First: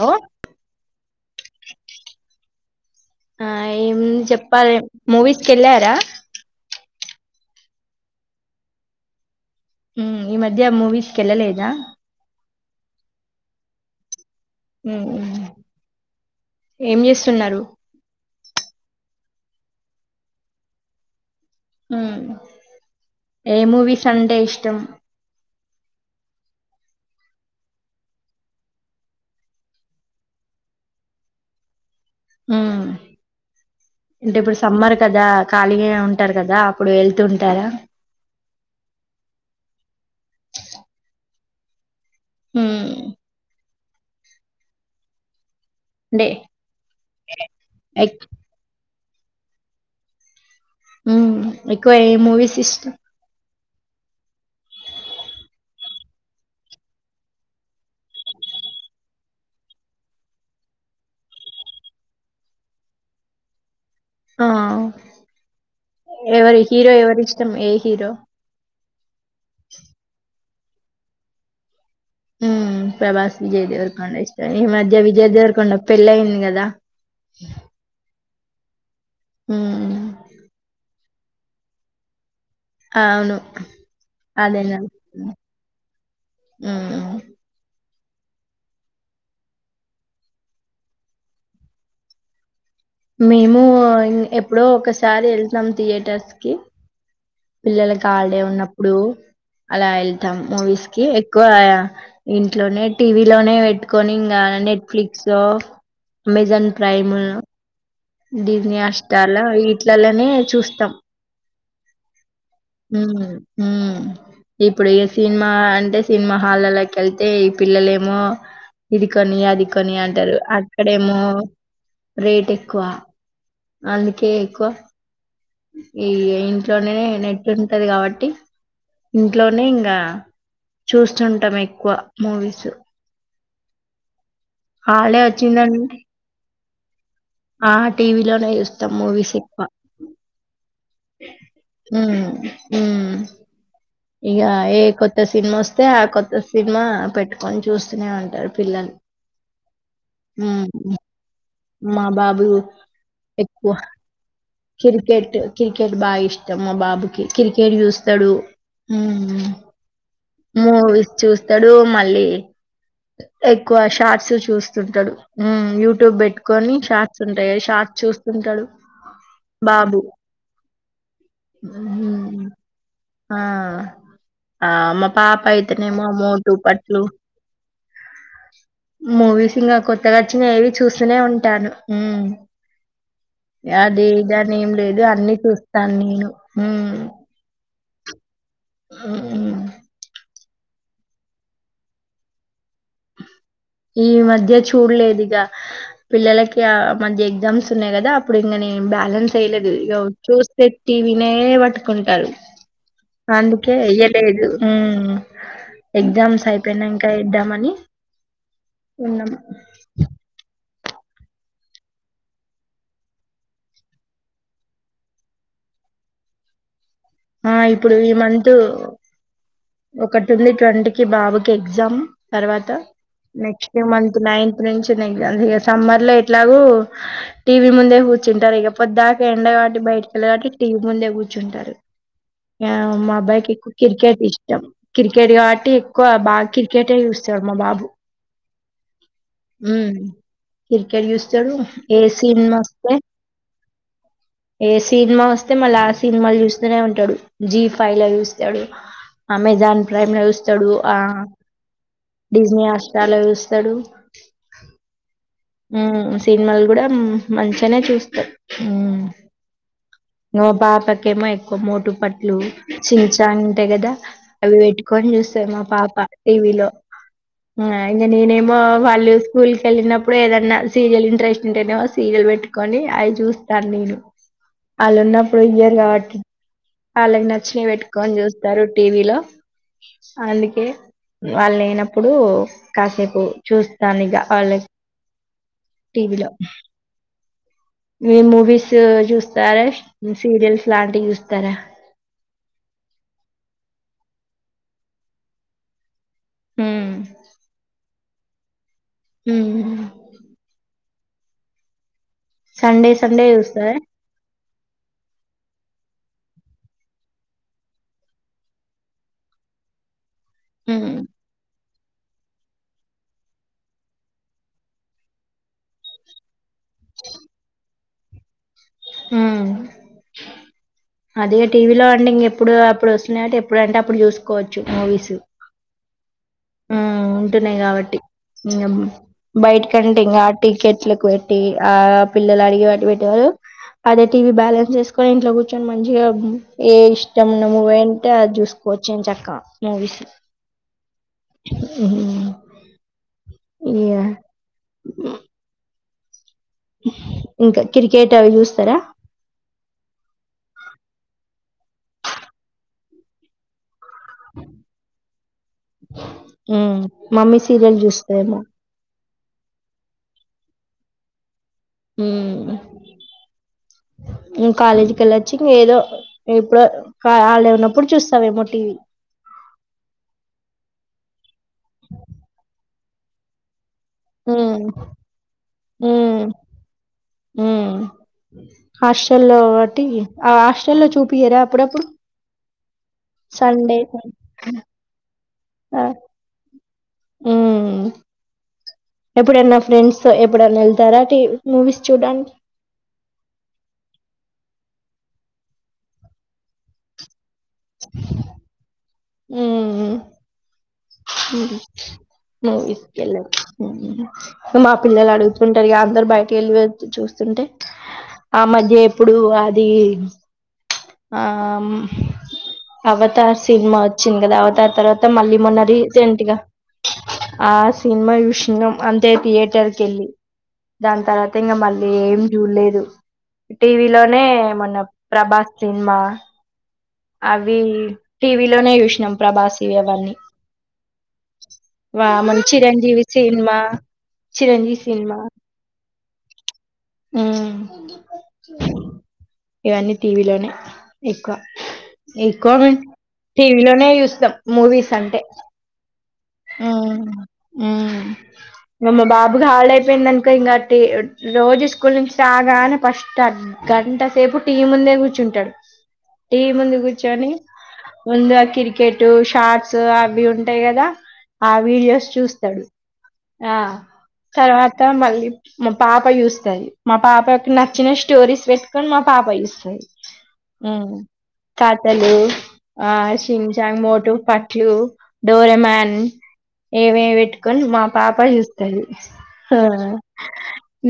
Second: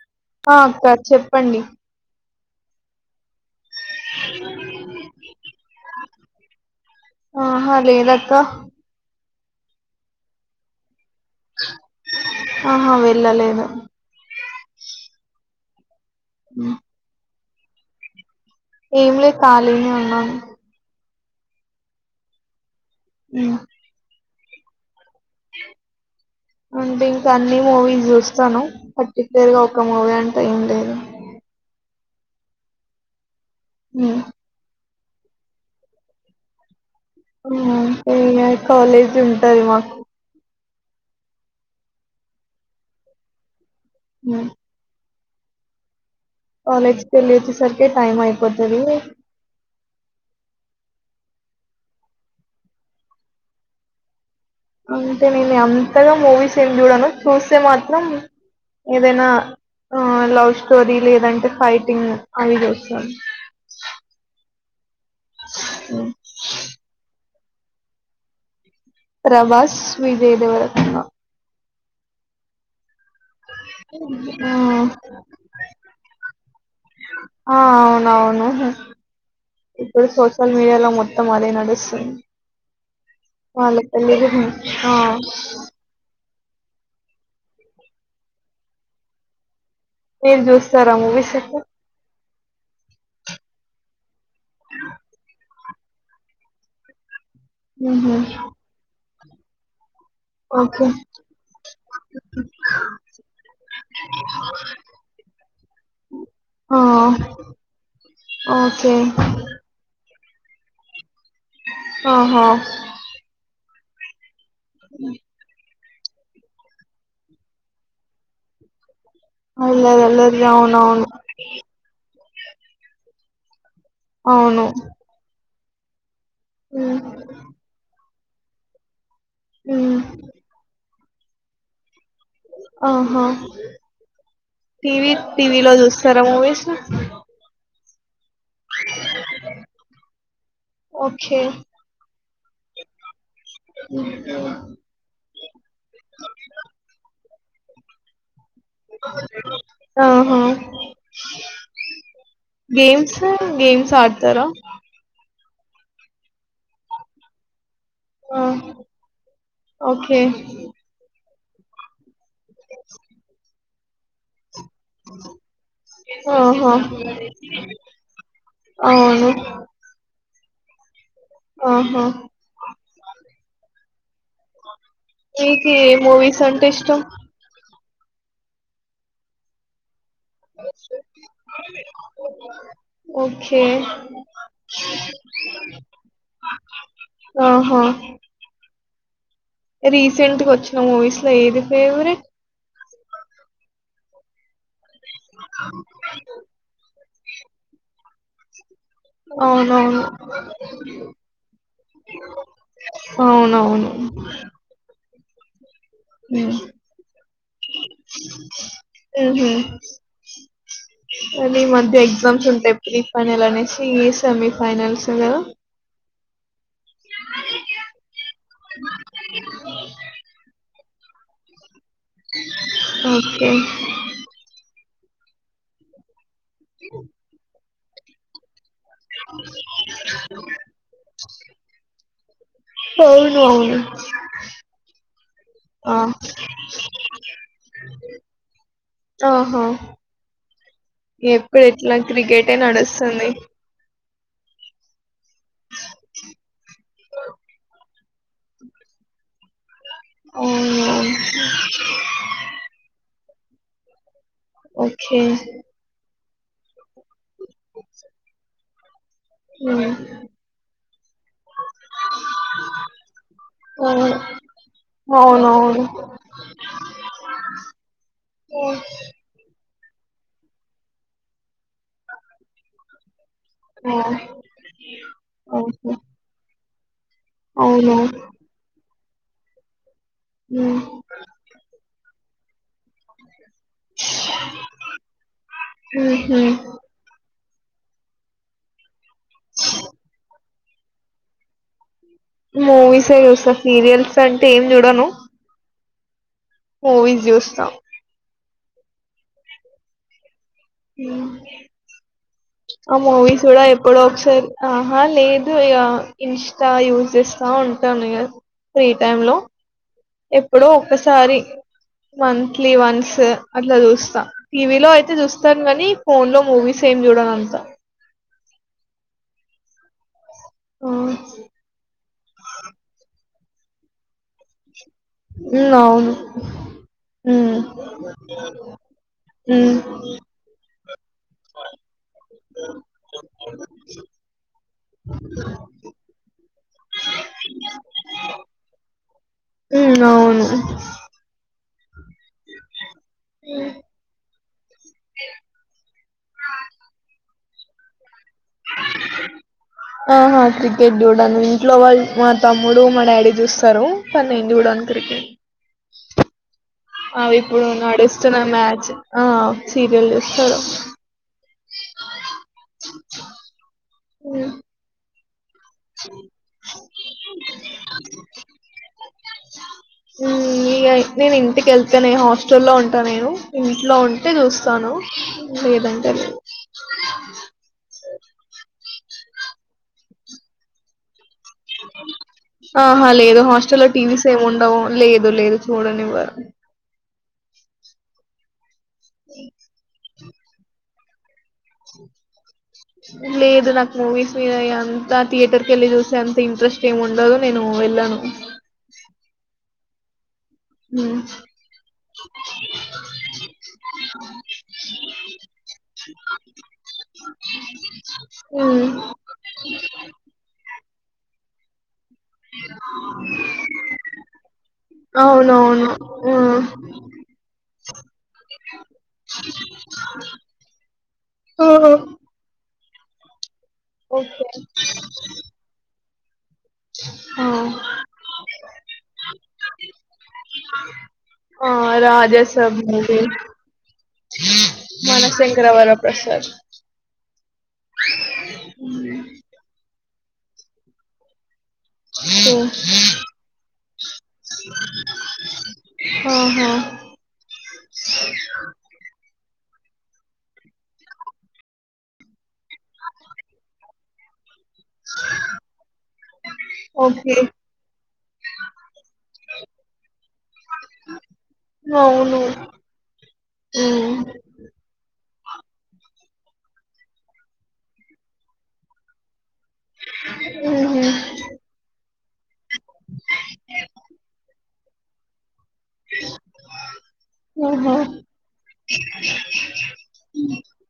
Hello ఆ అక్క చెప్పండి. ఆ ఏం చెప్పాలే మూవీస్కిళ్ళారా. ఆహ లేదక్క ఉమ్ ఈ మధ్య మూవీస్ ఆహా వెళ్ళలేదు. ఉమ్. ఏం చేస్తున్నారు. ఏంమ్లే ఖాళీగానే ఉన్నాను. ఉమ్ ఉమ్. ఏం మూవిస్ అంటే ఇష్టం. అంటే ఇంకా అన్ని మూవీస్ చూస్తాను పర్టిక్యులర్ గా ఒక్క మూవీ అంటే ఏం లేదు. [inaudible] ఉమ్ ఉమ్. అంటే ఇప్పుడు సమ్మర్ కదా ఖాళీగా ఉంటారు కదా. అప్పుడు వెళ్తుంటారా హ్మ్మ్ ఇగ కాలేజ్ ఉంటది మాకు ఉమ్ ఉ అంటే కాలేజ్ కి వెళ్లి వచ్చేసరికి టైమ్ ఎక్- అయిపోతది. హ్మ్మ్ ఎక్కువ ఏ మూవీస్ ఇష్టం అంటే నేను అంతగా మూవీస్ ఏం చూడాను చూస్తే మాత్రం ఏదైనా లవ్ స్టోరీ లేదంటే ఫైటింగ్ అవి చూస్తాం. ఆ [inaudible] ఎవరి హీరో ఎవరూ ఇష్టం ఏ హీరో ప్రభాస్ విజయ్ దేవర కొండ ఉమ్, ప్రభాస్ విజయ్ దేవరకొండ ఆ ఇష్టం ఈ మధ్య విజయ్ దేవర కొండ పెళ్ళి అయింది కదా. ఆ అవును ఉమ్, ఇప్పుడు సోషల్ మీడియాలో మొత్తం అదే నడుస్తుంది. అవును వాళ్ళకు పెళ్ళి ఆ ఉమ్ మీరు చూస్తారా మూవీస్ ఎక్కు మేము ఎప్పుడో ఒకసారి వెళ్తాం థియేటర్స్ కి పిల్లలకి ఉహు హాలడే ఉన్నప్పుడు అలా మూవీస్ ఓకే కి ఎక్కువ ఇంట్లోనే టీవీ లోనే పెట్టుకొని ఇంగా నెట్ఫ్లిక్స్ లో అమెజాన్ ఆ ప్రైమ్లో డిస్నీ ఓకే హాట్ స్టార్ ల వీట్లలనే చూస్తాం. ఆహా ఇప్పుడు ఇగా సినిమా అంటే సినిమా హాల్లకి వెళ్తే ఈ పిల్లలే ఏమో ఇది కొని అది కొని అల్లరి అంటారు అల్లరి అవునవును అక్కడేమో రేట్ ఎక్కువ అందుకే అవును ఎక్కువ ఈ ఇంట్లోనే ఉమ్ నెట్ ఉంటది కాబట్టి ఇంట్లోనే ఇంగా ఉమ్ చూస్తుంటాం ఎక్కువ మూవీస్ ఆహా టీవీ హాలిడే టీవీ లో వచ్చిందంటే చూస్తారా మూవీసు ఆ టీవీలోనే చూస్తాం మూవీస్ ఎక్కువ ఓకే ఉమ్ ఉమ్ ఇగా ఏ కొత్త సినిమా వస్తే ఆ కొత్త సినిమా పెట్టుకొని చూస్తూనే ఉంటారు పిల్లలు ఆహా హామ్ గేమ్స్ గేమ్స్ ఆడుతర కిరికెట్ క్రికెట్ బాగా ఇష్టం మా బాబుకి క్రికె చూస్తాడు ఆ ఓకే మూవీస్ చూస్తాడు మళ్ళీ ఎక్కువ షార్ట్స్ చూస్త డు యూట్యూబ్ పెట్టుకొని ఆహా షార్ట్స్ ఉంటాయి షార్ట్స్ చూస్తుంటాడు అవును బా బాబు ఆహా! హుహు ఆ ఆ మా పాప మీకు ఏ అయితేనేమో మూవీస్ మోటు అంటే ఇష్టం? పతులు మూవీసింగ కో అంతగచ్చి న ఏవి చూస్తూనే ఉంటాను ఓకే. అది దాని ఏం లేదు అన్ని చూస్తాను నేను ఉమ్ రీసెంట్గా వచ్చిన మూవీస్ లో ఏది ఫేవరెట్ ఈ మధ్య చూడలేదు ఇగా పిల్లలకి ఆ మధ్య ఎగ్జామ్స్ ఉన్నాయి కదా అప్పుడు ఇంగా నే బ్యాలెన్స్ వెయ్యలేదు ఇగా అవునవును. చూస్తే టీవినే పట్టుకుంటారు అందుకే అవునవును. ఎయ్యలేదు ఎగ్జామ్స్ హ్మ్. అయిపోయినంక ఏద్దామని ఉన్నాం కానీ ఈ మధ్య ఎగ్జామ్స్ ఉంటాయి ప్రీఫైనల్ అనేసి సెమీఫైనల్స్ లో ఆ ఇప్పుడు ఈ మంత్ ఒకటి ఉంది ట్వంటికిి బాబుకి ఎ గ్జామ్ తర్వాత ఓకే. నెక్స్ట్ మంత్ నైన్త్ నుంచి ఎగ్జామ్ సమ్మర్ లో ఇట్లాగు టీవీ ముందే కూర్చుంటారు ఇగ పొద్ద్దాకా ఎండ కాట్టి బయటికి వెళ్లారు కాబట్టి టీవీ ముందే కూర్చుంటారు ఆ మా అవును. అబ్బాయికి ఎక్కువ అవును. క్రికెట్ ఇష్టం కెట్ కాబట్టి ఆ! ఎక్కువ బాగా క్రికెటే చూస్తాడు మా బాబు ఆహా మ్మ్ క్రికెట్ చూస్తాడు ఎప్పుడు ఎట్లా ఏ క్రికెటే సినిమా వస్తే నడుస్తుంది ఏ సినిమా వస్తే మళ్ళా ఆ సినిమాలు చూస్తూనే ఉంటా అమేజాన్ ప్రైమ్ లో చూస్తాడు ఆ అవునవును. డిజనీ హాట్ స్టార్ లోచూస్తాడు ఓకే సినిమాలు కూడా మంచిగానే చూస్తారు ఉమ్ నువ పాపకేమో ఎక్కువ మోటు పట్లు చిన్ చాన్ ఉంటాయి కదా అవును. అవి పెట్టుకొని చూస్తా మా అవునవును. పాప టీవీలో నేనేమో వాళ్లు స్కూల్ వెళ్ళినప్పుడు ఏదన్నా సీరియల్ ఇంట్రెస్ట్ ఉంటేనో సీరియల్ పెట్టుకొని అవి చూస్త ఆ! టర్నిలు వాళ్ళు ఉన్నప్పుడు ఇయ్యరు ఓకే. కాబట్టి వాళ్ళకి నచ్చే వి అవును. పెట్టుకొని చూస్తారు టీవీ లో అందుకే హ్మ్. వాళ్ళు లేనప్పుడు కాసేపు చూస్తాను ఇక వాళ్ళ టీవీలో ఉహూ మీ మూవీస్ చూస్తారా సీరియల్స్ లాంటివి చూస్తారా మూవీసే చూస్తా సీరియల్స్ అంటే ఏం చూడను మ్మ్. మూవీస్ జుస్తా ఉమ్ సండే ఆ సండే మూవీస్ గూడా చూస్తారా ఎప్పుడో ఒక్కసారి ఆహా లేదు ఇక ఇంస్టా యూస్ చేస్తా ఉంటాను ఇక ఫ్రీ టైమ్ లో ఎప్పుడో ఒకసారి మంత్లీ వన్స్ అట్లా చూస్తా టీవీలో అయితే చూస్తాను కాని ఫోన్ లో మూవీస్ ఏమి చూడ నంత హ్మ్మ్ ఆ! అది హ్మ్. టీవీలో అండి ఇ ఇప్పుడు అప్పుడు వస్తున్నటు ఎప్పుడుంటే అప్పుడు చూసుకోవచ్చు మూవీస్ ఉ అవును. ఉంటున్నాయ్ హ్మ్. కాబట్టి ఇ బయట్ హ్మ్. కంటడింగా టికెట్లు పెట్టి ఆ పిల్లలు అడిగ వాట్టి పెట్టేవారు అదే టీవీ బ్యాలెన్స్ చేసుకొని ఇంట్లో కూర్చ మంచిగా ఏ ఇష్టం ఉన్న మూవీ అంటే అది చూసుకోవచ్చు ఎం చక్క మూవీస్ హ్మ్. అవును. ఉహూ ఏ ఇంకా క్రికెట్ అవి చూస్తారా ఆహా క్రికెట్ జూడను ఇట్లో వాళ్ల్ మా తమ్ముడు మా డాడీ చూస్తారు కానీ నేను చూడను క్రికెట్ అ అ ఇప్పుడు నడుస్తున్న మ్యాచ్ ఆ సీరియల్ ఇస్తారు హ్మ్మ్ ఏం ఉమ్, కాలేజీ కెల్లా ఏదో ఇప్పుడో వాళ్ళు ఉన్నప్పుడు చూస్తావేమో టీవీ ఇ నేను ఇంటికి వెళ్తానే హాస్టల్లో ఉంటా నేను ఇంట్లో ఉంటే మ్మ్ చూస్తాను ఏదంటే నే ఉమ్ హాస్టల్లో ఒకటి హాస్టల్లో చూపిించరా అప్పుడప్పుడు ఆహా లేదు సండే హాస్టల్లో లో టీవీస్ ఏమి ఉండవు లేదు లేదు ఆ చూడనివ్వారు ఎప్పుడైన్నా ఫ్రెండ్స్ తో ఎప్పుడన్నా వెళ్తారాటీ మూవీస్ చూడండి లేదు నాకు మూవీస్ మీద అంత థియేటర్ క వెళ్ళి చూసిే అంత ఇంట్రెస్ట్ ఏమి ఉండదు నేను వెళ్ళాను హ్మ్మ్ ఉమ్, హు ఇసుకెళ్ళ మా పిల్లలు అడుగుతుంటారు అందరు బయటకి వెళ్ళి చూస్తే అం టే ఆ మధ్య ఉమ్, ఎప్పుడు అది ఆ అవతార్ సినిమా వచ్చింది కదా అవతార్ తర్వాత మళ్ళీ మొన్న రీసెంట్ గా అవునవును ఆ సినిమా విషయం అంతే థియేటర్కి వెళ్ళి దాని తర్వాత ఇంకా మళ్ళీ ఏం చూడలేదు టీవీ లోనే ఓకే మన ప్రభాస్ ఆ అవి టీవీలోనే చూసినాం ప్రభాస్ అవన్నీ ఆ వా మన రాజసబ్ చిరంజీవి మూవీ సినిన్మా చిరంజీవి సినిమా మనశంకరవర ప్రసాద్ ఉమ్ ఇవన్నీ టీవీలోనే ఎక్కువ ఎక్కువ టీవీలోనే చూస్తాం మూవీస్ అంటే ఆహా మ్మ్ మ్మ్ మమ్మ బాబుకి హాలిడే పోయిందనుకో ఇం కాట్టి రోజు స్కూల్ నుంచి రాగానే ఫస్ట్ గంట సేపు టీవి మందే కూర్చుంటాడు టీవి ముందు కూర్చొని ఓకే ముందుగా క్రికెట్ షార్ట్స్ అవి ఉంటాయి కదా ఆ వీడియోస్ అవును చూస్తాడు ఆ మ్మ్ తర్వాత లీ మా పాప చూస్తాది మా పాపకీ నచ్చిన స్టోరీస్ పెట్టుకొని మా పాప చూస్తా కాటలు ఆ షీన్ శ్యాన్ మోటూ పట్లు డోరెమన్ ఏమేమి పెట్టుకని మా ఆహా పాప చూస్తది ఆ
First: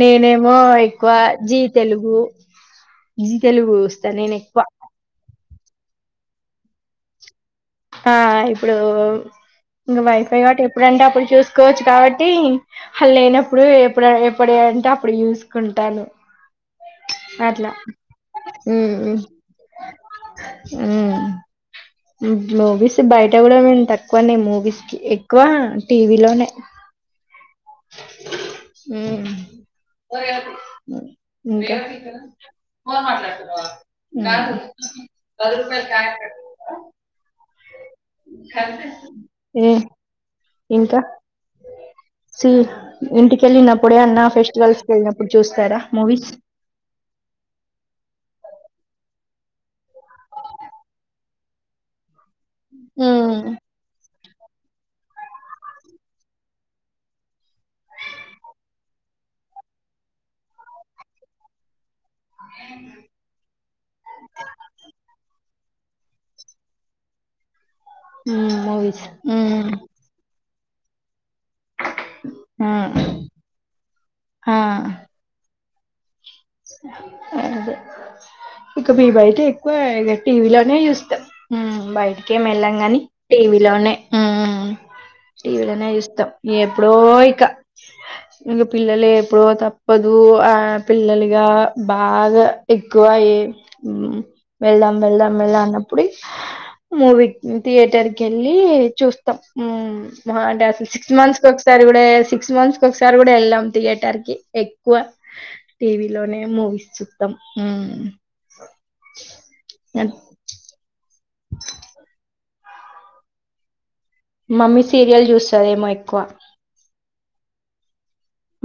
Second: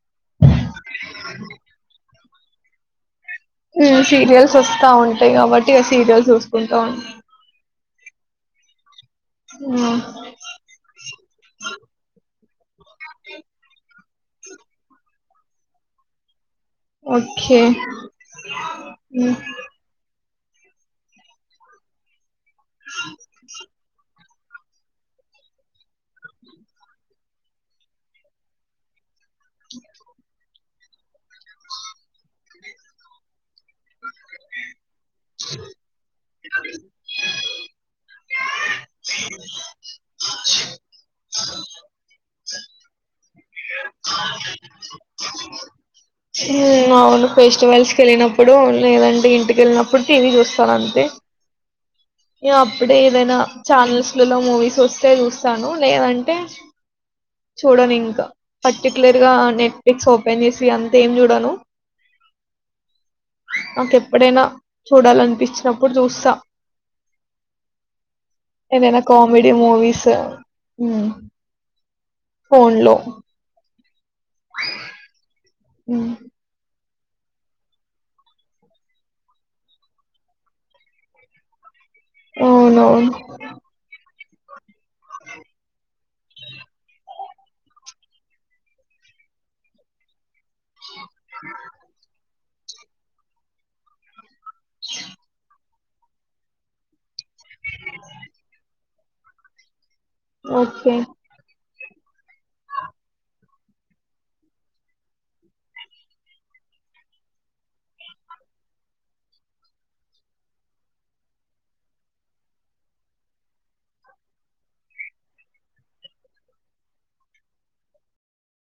నేనే ఏమో ఎక్కువ జీ తెలుగు జీ తెలుగు చూస్తా నేను సీరియల్స్ ఎక్కువ వస్తా ఉంటాయి కాబట్టి ఆ సీరియల్స్ చూసుకుంటా ఉంటా ఆ ఇప్పుడు ఇక వైఫై కాబట్టి ఎప్పుడంటే అప్పుడు చూసుకోవచ్చు కాబట్టి అళ్ళు లేనప్పుడు ఎప్పుడు ఎప్పుడ అంటే అప్పుడు చూసుకుంటాను ఓకే అట్లా మ్మ్ మ్మ్ గ్లోబీసి బయట కూడా వింటా ఎక్కున్నా మూవీస్ కి ఎక్కువ టీవీలోనే మ్మ్ ఫోన్ మాట్లాడుతున్నావా పది రూపాయలు అ ఇంకా సి ఇంటికెళ్ళినప్పుడే అన్నా ఫెస్టివల్స్ కి వెళ్ళినప్పుడు అన్నా చూస్తారా మూవీస్ అవును ఫెస్టివల్స్కి వెళ్ళినప్పుడు అవును లేదంటే ఇంటికి కి వెళ్ళినప్పుటి టివి చూస్తారు అంతే నేను అప్పుడే ఏదైనా ఉమ్ ఛానల్స్ లో మూవీస్ వస్తే చూస్తాను లేదంటే చూడను ఇంకా పర్టికులర్ గా నెట్ఫ్లిక్స్ ఓపెన్ చేసి అంత ఏం చూడాను నాకు ఎప్పుడైనా చూడాలనిపిస్ అప్పుడు చూస్తా ఉమ్ ఏదైనా మూవీస్ కామెడీ ఉమ్ మూవీస్ హ్మ్ ఆ ఫోన్ లో ఆ హ్మ్ అది ఇక మీ బైతే ఎక్కువ ఇగా టీవీలోనే చూస్తారు బయటికేం వెళ్ళం కాని అవునవును టీవీలోనే మ్మ్ టీవీలనే చూస్తాం ఎప్పుడో ఇక్క ఇక పిల్లలే ఎప్పుడో తప్పదు లు అ పిలలు ఇగ బాగా ఎక్కువ అయ వెళ్దాం వెళ్దాం వెల్దన్న ఇప్పుడి మూవీ థియేటర్కెళ్ళి చూస్తాం. మా అంటే ఆ ఓకే సిక్స్ మంత్స్ ఒకసారి గుడా సిక్స్ మంత్స్కొకసారి కూడా ఎళ్ళాం థియేటర్కి ఎక్కువ టీవీ లోనే మూవీ చూస్తాం. మ్ అ మమ్మీ సీరియల్ చూస్తాదేమో ఎక్కువ